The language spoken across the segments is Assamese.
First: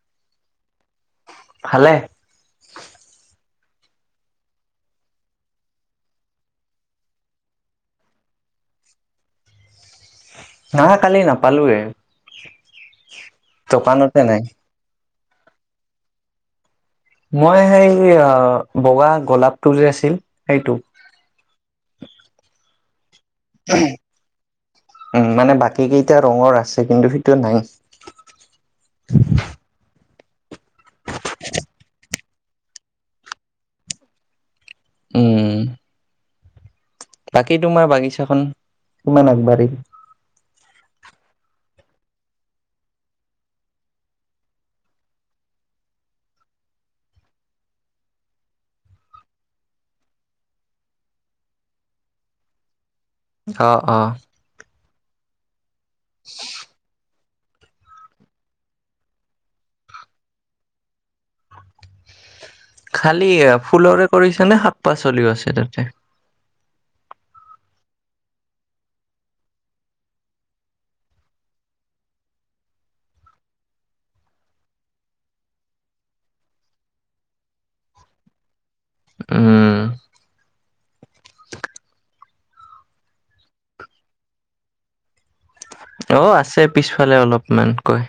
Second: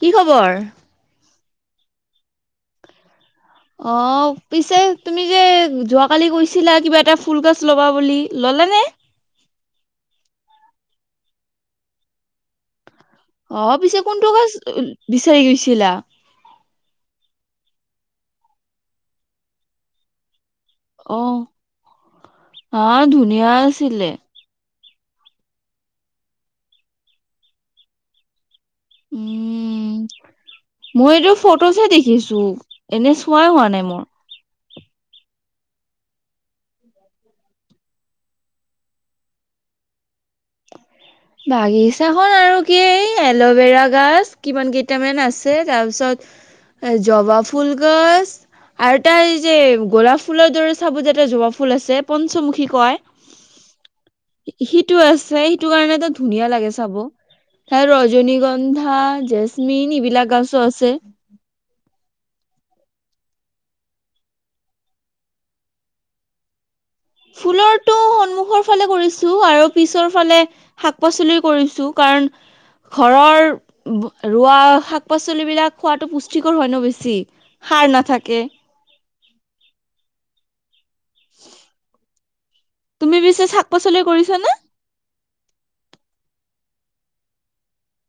কি খবৰ? ভালে। অ পিছে তুমি যে যোৱাকালি কৈছিলা, কিবা এটা ফুল গছ লবা বুলি ললে নে? নহয় কালি নাপালোৱে। অ পিছে দোকানতে কোনটো নাই গছ বিচাৰি গৈছিলা? মই সেই বগা গোলাপটো আছিল সেইটো অ অ ধুনি ধুনিয়া আছিলে উ মানে বাকী কেইটা ৰঙৰ আছে কিন্তু সেইটো নাই উম মই এইটো ফটোছ হে দেখিছো চু এনে চোৱাই হোৱা নাই মোৰ উম বাকী তোমাৰ বাগিছাখন কিমান আগবাঢ়িল? বাগিচাখন আৰু কি এই এল'ভেৰা গছ কিমান কেইটামান আছে তাৰপিছত জবা ফুল গছ আৰু তাৰ এই যে গোলাপ ফুলৰ দৰে চাব যে এটা জবা ফুল আছে পঞ্চমুখী কয় আহ আহ টো আছে সেইটো কাৰণে ধুনীয়া লাগে চাব ত ৰজনীগন্ধা জেচমিন এইবিলাক গছো আছে খালি ফুলৰে কৰিছে নে শাক পাচলিও আছে তাতে ফুলৰটো সন্মুখৰ ফালে কৰিছো আৰু পিছৰ ফালে শাক পাচলি কৰিছো কাৰণ ঘৰৰ ৰোৱা শাক পাচলিবিলাক খোৱাাতো পুষ্টিকৰ হয় ন বেছি সাৰ নাথাকে। উম তুমি পিছেি শাক পাচলি কৰিছ নে অ আছে পিছফালে অলপমান কয়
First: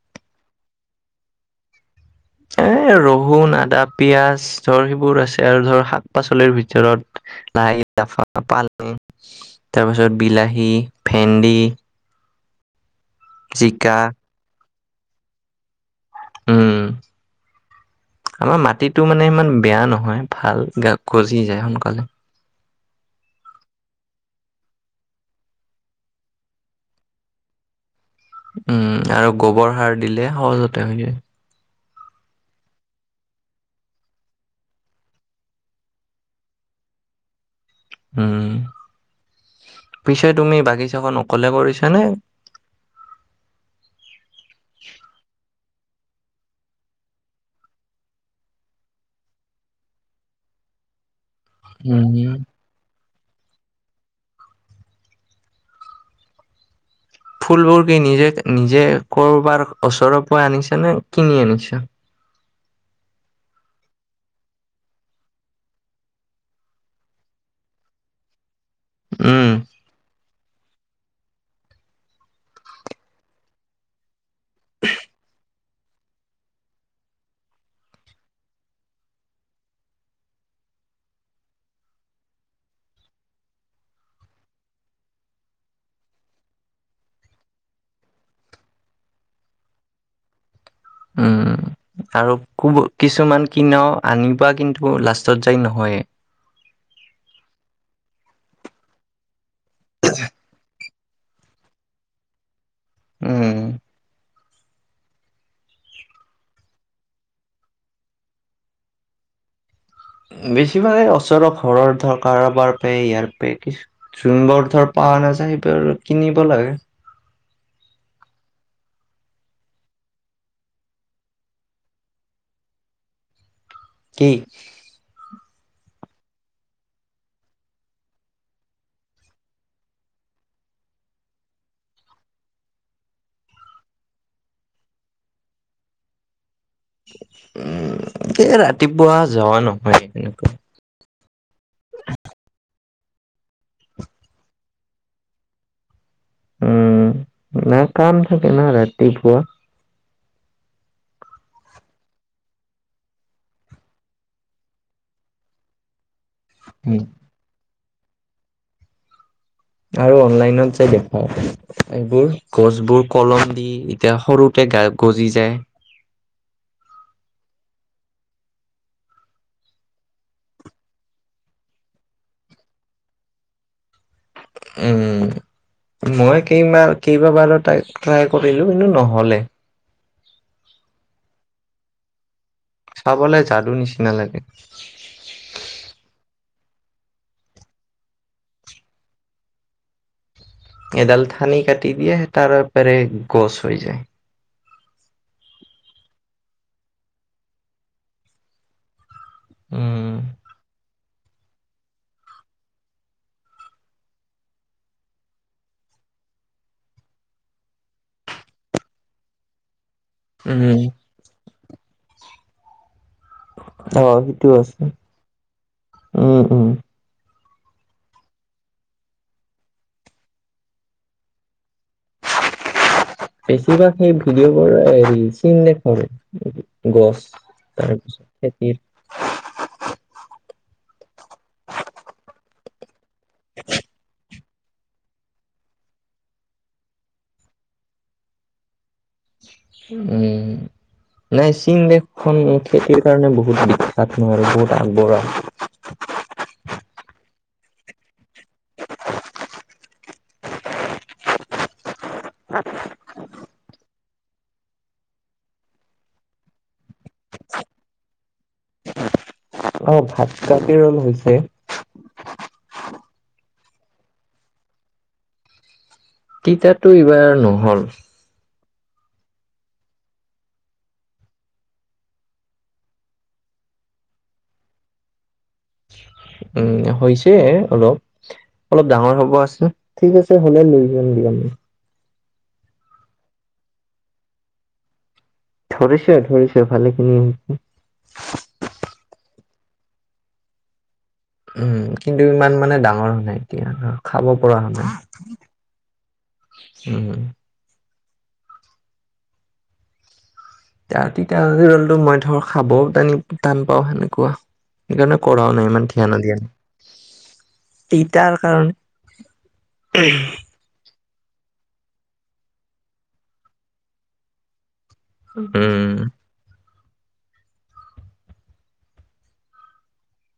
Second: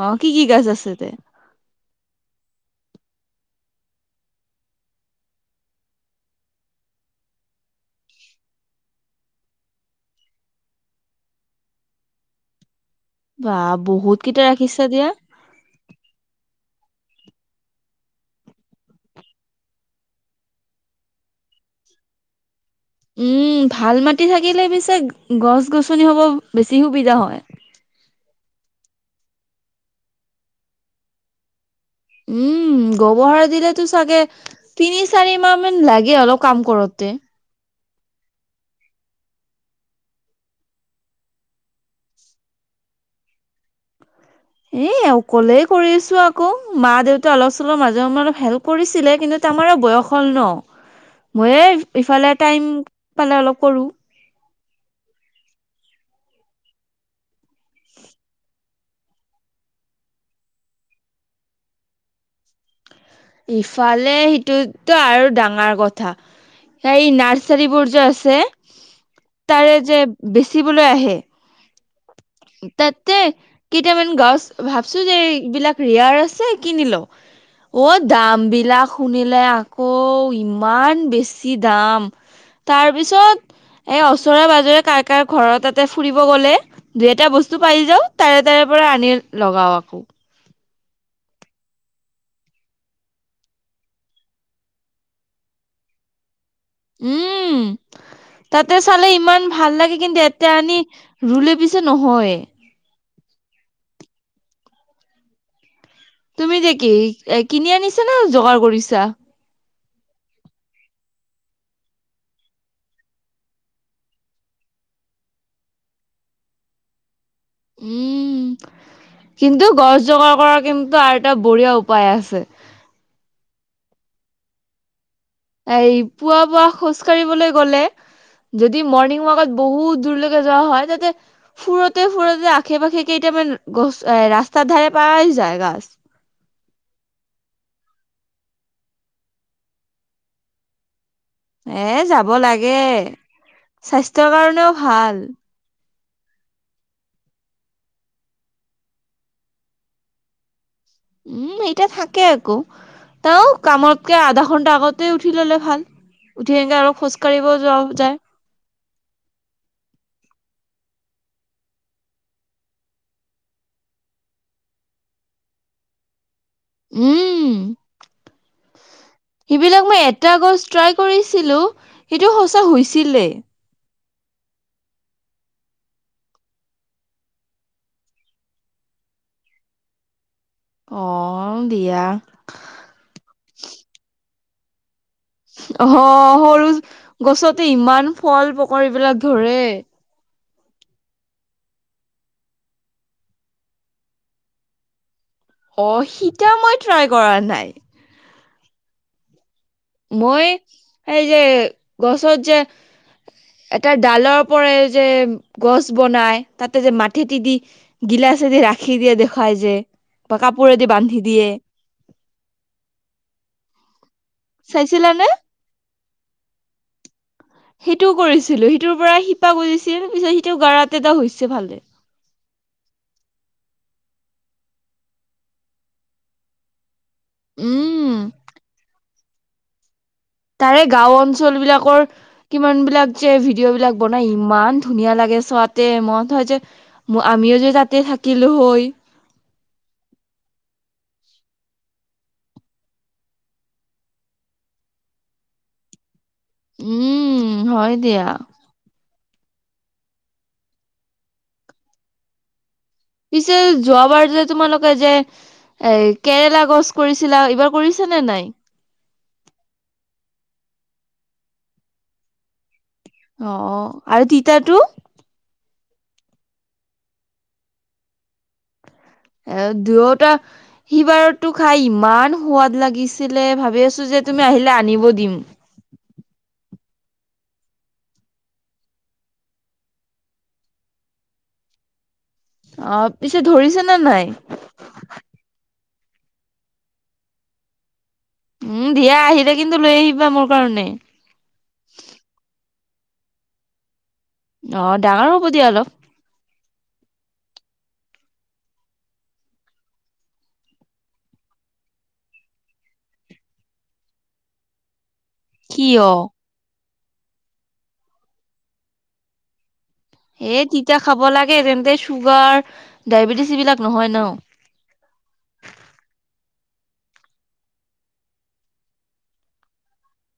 আহ কি কি গছ আছে তে এ ৰহুন আদা পিয়াজ ধৰ সেইবোৰ আছে আৰু ধৰ শাক পাচলিৰ ভিতৰত লাই লাফা পালেং তাৰপাছত বিলাহী ভেন্দি বা জিকা বহুত কেইটা পিছে দিয়া উম আমাৰ মাটিটো মানে ইমান বেয়া নহয় ভাল গজি যায় সোনকালে উম ভাল মাটি থাকিলে পিছে গছ গছনি হব বেছি সুবিধা হয়। উম আৰু গোবৰ সাৰ দিলে সহজতে হৈ যায় উম গবহাৰ দিলেতো চাগে তিনি চাৰি মাহ মান লাগে অলপ কাম কৰোতে। উম পিছে তুমি বাগিছাখন অকলে কৰিছা নে? এ আৰু ক'লে কৰিছো আকৌ মা দেউতা অলপ চলৰ মাজে সমে অলপ হেল্প কৰিছিলে কিন্তু তমাৰ বয়স হ'ল ন মই উম, ইফালে টাইম মানে অলপ কৰো ফুলবোৰ কি নিজে নিজে কৰ'বাৰ ওচৰৰ পৰা আনিছে নে কিনি আনিছে ইফালে সেইটোতো আৰু ডাঙৰ কথা সেই নাৰ্চাৰী বোৰ যে আছে উম, তাৰে যে বেছি [unintelligible] আহে। তাতে কেইটামান গছ ভাবছো যে এইবিলাক ৰিয়াৰ আছে কিনিলও অ দাম বিলাক শুনিলে আকৌ ইমান বেছি দাম তাৰ পিছত এই ওচৰে পাজৰে কাৰ কাৰ ঘৰৰত তাতে ফুৰিব গ'লে দুই এটা বস্তু পাইি যাও তাৰে তাৰে পৰা আনি লগাও আকৌ। উম আৰু কিছুমান কিনাও আনিবা কিন্তু লাষ্টত যাই নহয়েই। উম তাতে চালে ইমান ভাল লাগে কিন্তু এতে আনি ৰুলে পিছে নহয়ে। উম। তুমি এতিয়া কি কিনি আনিছা না যোগাৰ কৰিছা। বেছিভাগে ওচৰ ঘৰৰ ধৰ কাৰোবাৰ প ইয়াৰ প জোনবোৰ ধৰ পাৱা আছে সেইবোৰ কিনিব লাগে। উম কিন্তু গছ জোগাৰ কৰাৰ কিন্তু আৰু এটা বঢ়িয়া উপায় আছে। কি? এই পুৱা পুৱ খোজ কাঢ়িবলৈ গলে যদি মৰ্ণিং ৱাকত বহুত দূৰলৈকে যোৱা হয় তাতে ফুৰোতে ফুৰতে আশে পাশে কেইটামান গছ এ ৰাস্তাৰ ধাৰে পাৱা এ যায় গাছ। উম এ ৰাতিপুৱা যোৱা নহয় তেনে কোৱা। এ যাব লাগে। স্বাস্থ্যৰ কাৰণেও ভাল। উম না কাম থাকে না ৰাতিপুৱা। উম এইটা থাকে আকো তও কামতকে আধা ঘন্টা আগতে উঠি ললে ভাল। উঠি সনেকা আলপ উম খোজ কাঢ়িব যও। যায়। আৰু অনলাইনত যে দেখায় এইবোৰ গছবোৰ কলম দি এতিয়া সৰুতে গজি যায়। উম সেইবিলাক মই এটা গছ ট্ৰাই কৰিছিলো সেইটো সঁচা হৈছিলে। উম মই কেইমাৰ কেইবাবাৰো ট্ৰাই কৰিলো কিন্তু নহ'লে। অ দিয়া। চাবলে যাদু নিচিনা লাগে। অ মতো গছতে ইমান ফল ফকৰ এইবিলাক ধৰে। এডাল থানি কাটি দিয়ে তাৰ পাৰায়ে গছ হৈ যায়। অ সিতা মই ট্ৰাই কৰা নাই। উম মই এই যে গছত যে এটা ডালৰ পৰাৰে যে গছ বনাই তাতে যে মাটেতি দি গিলাচেদি ৰাখি দিয়ে দেখুৱাই যে বা উম। কাপোৰেদি বান্ধি দিয়েম। অ সেইটোও আছে। চাইছিলানে উম উম। সেইটোও কৰিছিলো সিটোৰ পৰা শিপা গুজিছিল পিছত সিটো কৰাতেটো হৈছে ভালে। বেছিভাগ সেই ভিডিঅ' বোৰ হেৰি চিন দেখৰে গছ। উম তাৰপিছত খেতিৰ। তাৰে গাও অঞ্চল বিলাকৰ কিমান বিলাক যে ভিডিঅ' বিলাক বনাই ইমান ধুনীয়া লাগে চোৱাতে মন হয় যে আমিও যদি তাতে থাকিলো হয়। উম, নাই চীন দেশখন খেতিৰ কাৰণে বহুত বিখ্যাত নয়, আৰু বহুত আগবঢ়োৱা। উম হয় দিয়া। [unintelligible] পিছে যোৱাবাৰ যে তোমালোকে যে এ কেৰেলা গছ কৰিছিলা এইবাৰ কৰিছা নে নাই? অ ভাতকাকি ৰল হৈছে অ আৰু তিতাটো তিতাটো এইবাৰ নহল এ, দুয়োটা সি বাৰতো খাই ইমান সোৱাদ লাগিছিলে ভাবি আছো যে তুমি আহিলে আনিব দিম। উম হৈছে অলপ অলপ ডাঙৰ হব আছে ঠিক আছে হ'লে লৈ যাম দিয়া মই অ পিছে ধৰিছে নে নাই? ধৰিছে ধৰিছে ভালেখিনি উম দিয়া আহিলে কিন্তু লৈ আহিবা মোৰ কাৰণে উম কিন্তু ইমান মানে ডাঙৰ হোৱা নাই এতিয়া খাব পৰা হোৱা অ নাই ডাঙৰ হ'ব দিয়া অলপ উম। তিতা তিতা ৰলটো মই ধৰ খাবও টানি টান পাও সেনেকুৱা সেইকাৰণে কৰাও নাই কি ইমান অ'। ধিয়ানো ন দিয়া নাই তিতাৰ কাৰণে উ। [inaudible] এই তিতা খাব লাগে, তেন্তে চুগাৰ, ডায়বেটিচ এইবিলাক নহয় ন। উম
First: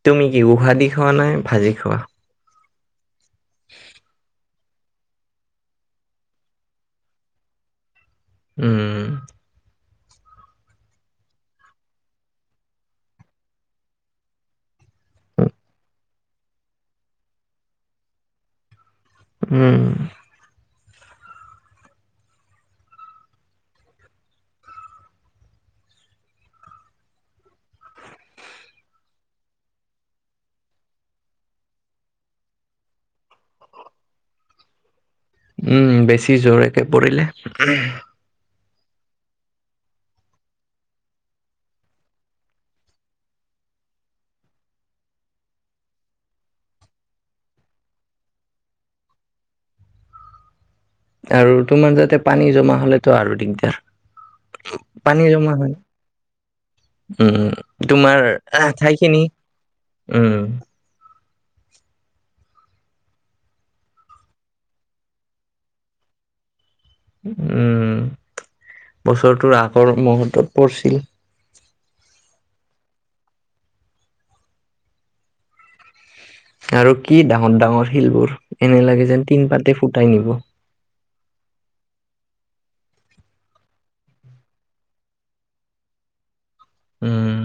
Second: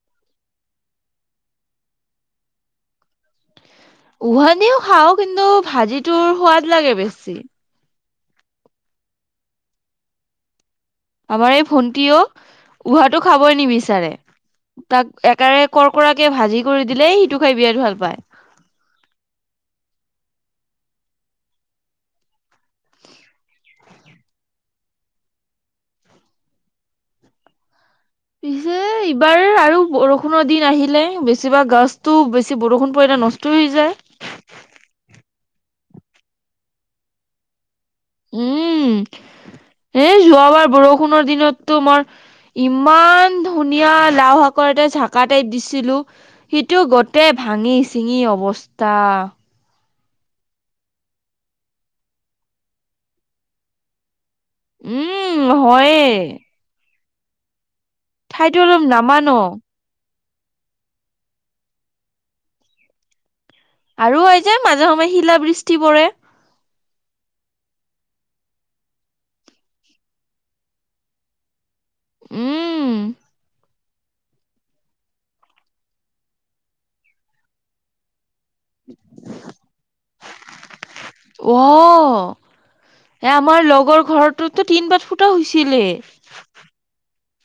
তুমি কি উহা দি খোৱা নে ভাজি খোৱা উহা দিও খাওঁ কিন্তু ভাজিটোৰ সোৱাদ লাগে বেছি উম আমাৰ এই ভন্টীয়েও উহাটো খাবই নিবিচাৰে। তাক একাৰে কৰ্কৰাকে ভাজি কৰি দিলে সিটো খাই বিৰাট ভাল পায়। উম পিছে এইবাৰ আৰু বৰষুণৰ দিন আহিলে বেছিভাগ গছতটো বেছি বৰষুণ পৰিলে নষ্ট হৈ যায়। উম বেছি জৰেকে পৰিলে উম এ যোৱাবাৰ বৰষুণৰ দিনততো মই ইমান ধুনীয়া লাও শাকৰ এটা ঝাকা টাইপ দিছিলো সিটো গোটেই ভাঙি চিঙি অৱস্থা আৰু তোমাৰ যাতে পানী জমা হলেতো আৰু দিগদাৰ উম হয়ে উ ঠাইটো অলপ নামা ন উম। আৰু হয় যে মাজে সময়ে শিলা বৃষ্টি পৰে উম বছৰটোৰ আগৰ মুহূৰ্তত পৰিছিল উম আৰু কি ডাঙৰ ডাঙৰ শিলবোৰ এনে লাগে যেন তিন পাতে ফুটাই নিব অ এ আমাৰ লগৰ ঘৰটোতো তিন পাত ফুটা হৈছিলে উম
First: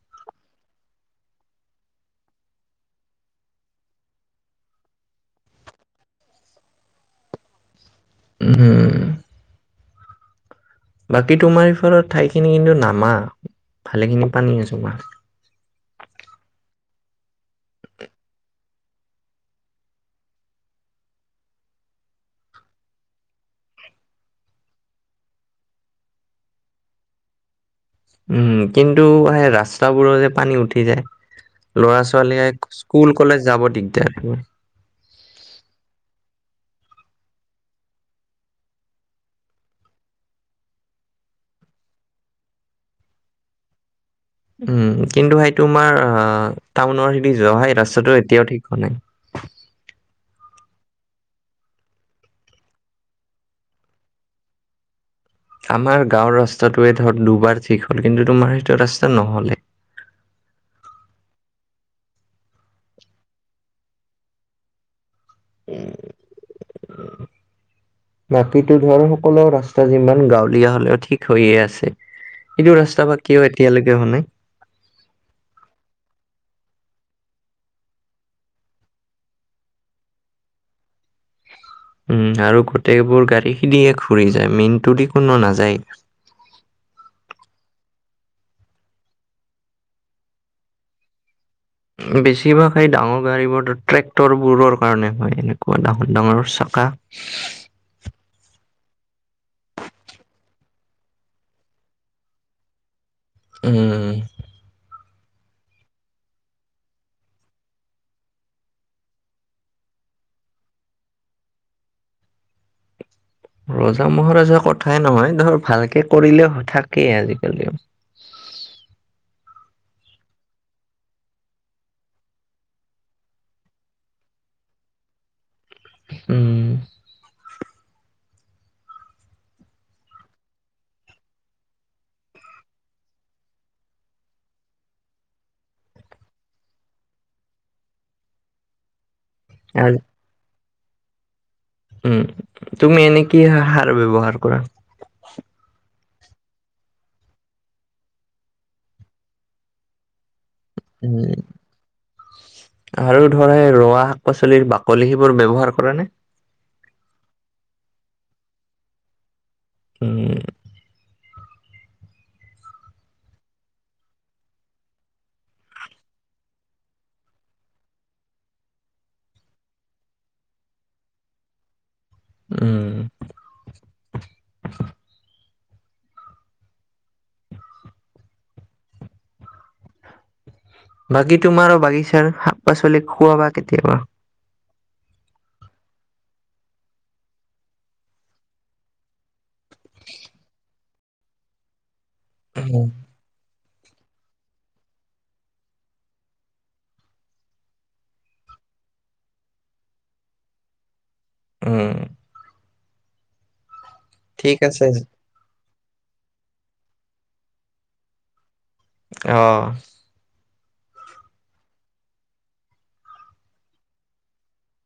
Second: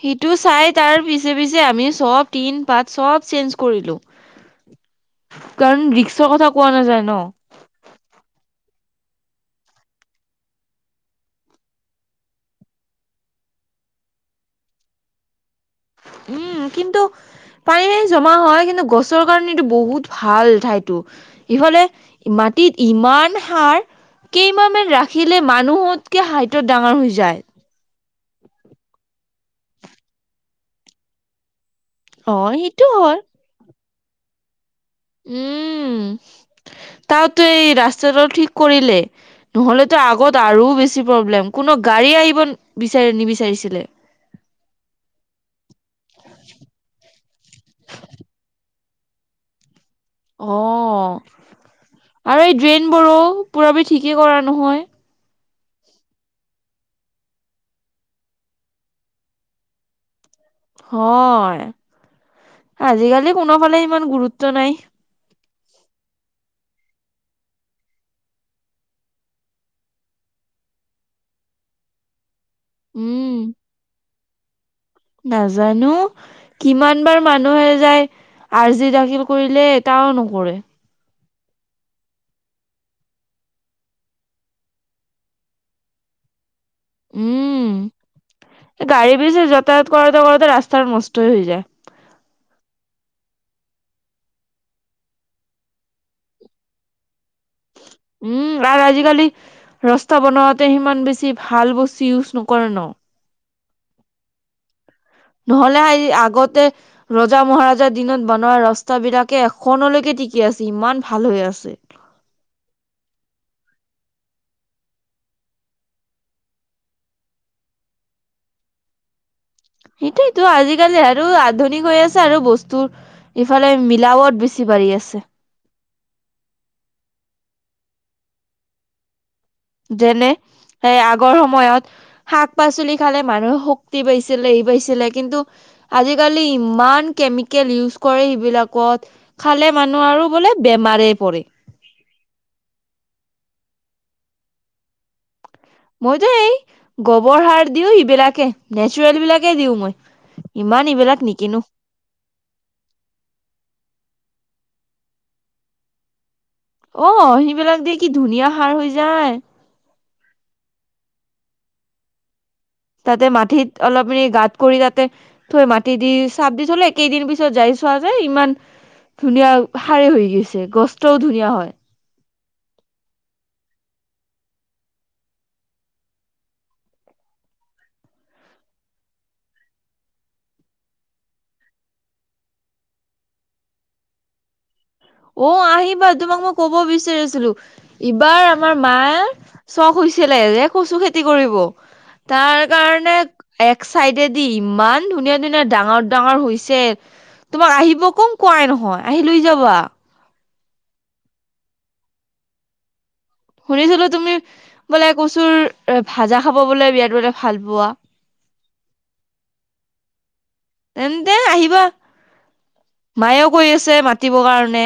সেইটো চাই তাৰ পি, পিছে আমি চব তিন পাত চব চেঞ্জ কৰিলো কাৰণ ৰিক্সৰ কথা কোৱা নাযায় ন। হম বাকী তোমাৰ বিফৰত ঠাইখিনি কিন্তু নামা ভালেখিনি পানী জমা উম কিন্তু পানী জমা হয় কিন্তু গছৰ কাৰণে এইটো বহুত ভাল ঠাইতো ইফালে মাটিত ইমান সাৰ কেইমাহমান ৰাখিলে মানুহতকে হাইটত ডাঙৰ হৈ যায়। উম কিন্তু সেই ৰাস্তাবোৰৰ যে পানী উঠি যায়। ল'ৰা অ ছোৱালীয়ে সেইটো স্কুল হয়। কলেজ যাব দিম। [unintelligible] উম, তাতো এই ৰাস্তাটো ঠিক কৰিলে নহলেতো আগত আৰু বেছি প্ৰব্লেম কোনো গাড়ী আহিব বিচাৰ নিবিচাৰিছিলে। উম কিন্তু সেইটো আমাৰ আহ টাউনৰ খেদি যোৱা হয় ৰাস্তাটো এতিয়াও ঠিক ক, নাই। অ আৰু এই ড্ৰেইন বোৰো পূৰৱী ঠিকেই কৰা নহয়। আমাৰ গাঁওৰ ৰাস্তটোৱে ধৰ দুবাৰ ঠিক হল কিন্তু তোমাৰ সেইটো ৰাস্তা নহলে। হয়, আজিকালি কোনোফালে ইমান গুৰুত্ব নাই। উম। বাকীতো ধৰ সকলো ৰাস্তা যিমান গাঁৱলীয়া হলেও ঠিক হৈয়ে আছে। এইটো ৰাস্তা বা উম, কিয় এতিয়ালৈকে হোৱা নাই। নাজানো কিমান বাৰ মানুহে যায় আৰ্জি দাখিল কৰিলে এটাও নকৰে। উম আৰু গোটেইবোৰ গাড়ীখিনদিয়ে ঘুৰি যায় মেইনটোদি কোনো নাযায়। উম গাড়ী বি যাতায়াত কৰোতে কৰোতে ৰাস্তা নষ্টই হৈ যায়। বেছিভাগ সেই ডাঙৰ গাড়ীবোৰো ট্ৰেক্টৰবোৰৰ কাৰণে হয় এনেকুৱা ডাঙৰ ডাঙৰ চাকা। উম, আৰু আজিকালি ৰাস্তা বনোৱাতে সিমান বেছি ভাল বস্তু ইউজ নকৰে ন। উম। নহলে, হ-আগতে ৰজা মহাৰাজাৰ দিনত বনোৱা ৰাস্তাবিলাকে এখনলৈকে টিকি আছে ইমান ভাল হৈ আছে। ৰজা মহাৰাজাৰ কথাই নহয় ধৰ ভালকে কৰিলে থাকেই আজিকালিও। সেইটোৱেটো আজিকালি আৰু আধুনিক হৈ আছে আৰু বস্তুৰ ইফালে মিলাৱত বেছি বাঢ়ি আছে। উম। যেনে এ আগৰ সময়ত শাক পাচলি খালে মানুহে শক্তি পাইছিল হেৰি পাইছিলে কিন্তু আজিকালি ইমান কেমিকেল ইউজ কৰে সেইবিলাকত। খালে, মানুহ আৰু বোলে? বেমাৰে পৰে। উম তুমি এনে কি সাৰ ব্যৱহাৰ কৰা। মইতো এই গোবৰ সাৰ দিও সিবিলাকে নেচাৰেল বিলাকে দিওঁ মই। ইমান উম ইবিলাক নিকিনো আৰু ধৰ ৰোৱা শাক পাচলি। পাচলিৰ বাকলি সিবোৰ ব্যৱহাৰ কৰা নে। অ সেইবিলাক দে কি ধুনীয়া সাৰ হৈ যায়। উ তাতে মাটিত অলপ মানি গাঁত কৰি তাতে থৈ মাটি দি চাপ দি থলে কেইদিন পিছত যাই চোৱা যে ইমান ধুনীয়া হাৰে হৈ গৈছে গছটোও ধুনীয়া হয়। উ বাকী তোমাৰ বাগিচাৰ শাক পাচলি খুৱাবা কেতিয়াবা। অ আহিবা তোমাক মই কব বিচাৰিছিলো ইবাৰ আমাৰ মাঁ চখ হৈছিলে, কচু খেতি? [unintelligible] কৰিব। তাৰ উম কাৰণে এক চাইডেদি ইমান ধুনীয়া ধুনীয়া ডাঙৰ ডাঙৰ হৈছে তোমাক আহিব কম কোৱাই নহয় আহি লৈ যাবা। উম। শুনিছিলো তুমি ঠিক আছে বোলে কচুৰ ভাজা খাব বোলে বিৰা বোলে ভাল পোৱা। অহ, তেন্ততে আহিবা মায়েও কৰি আছে মাতিবৰ কাৰণে।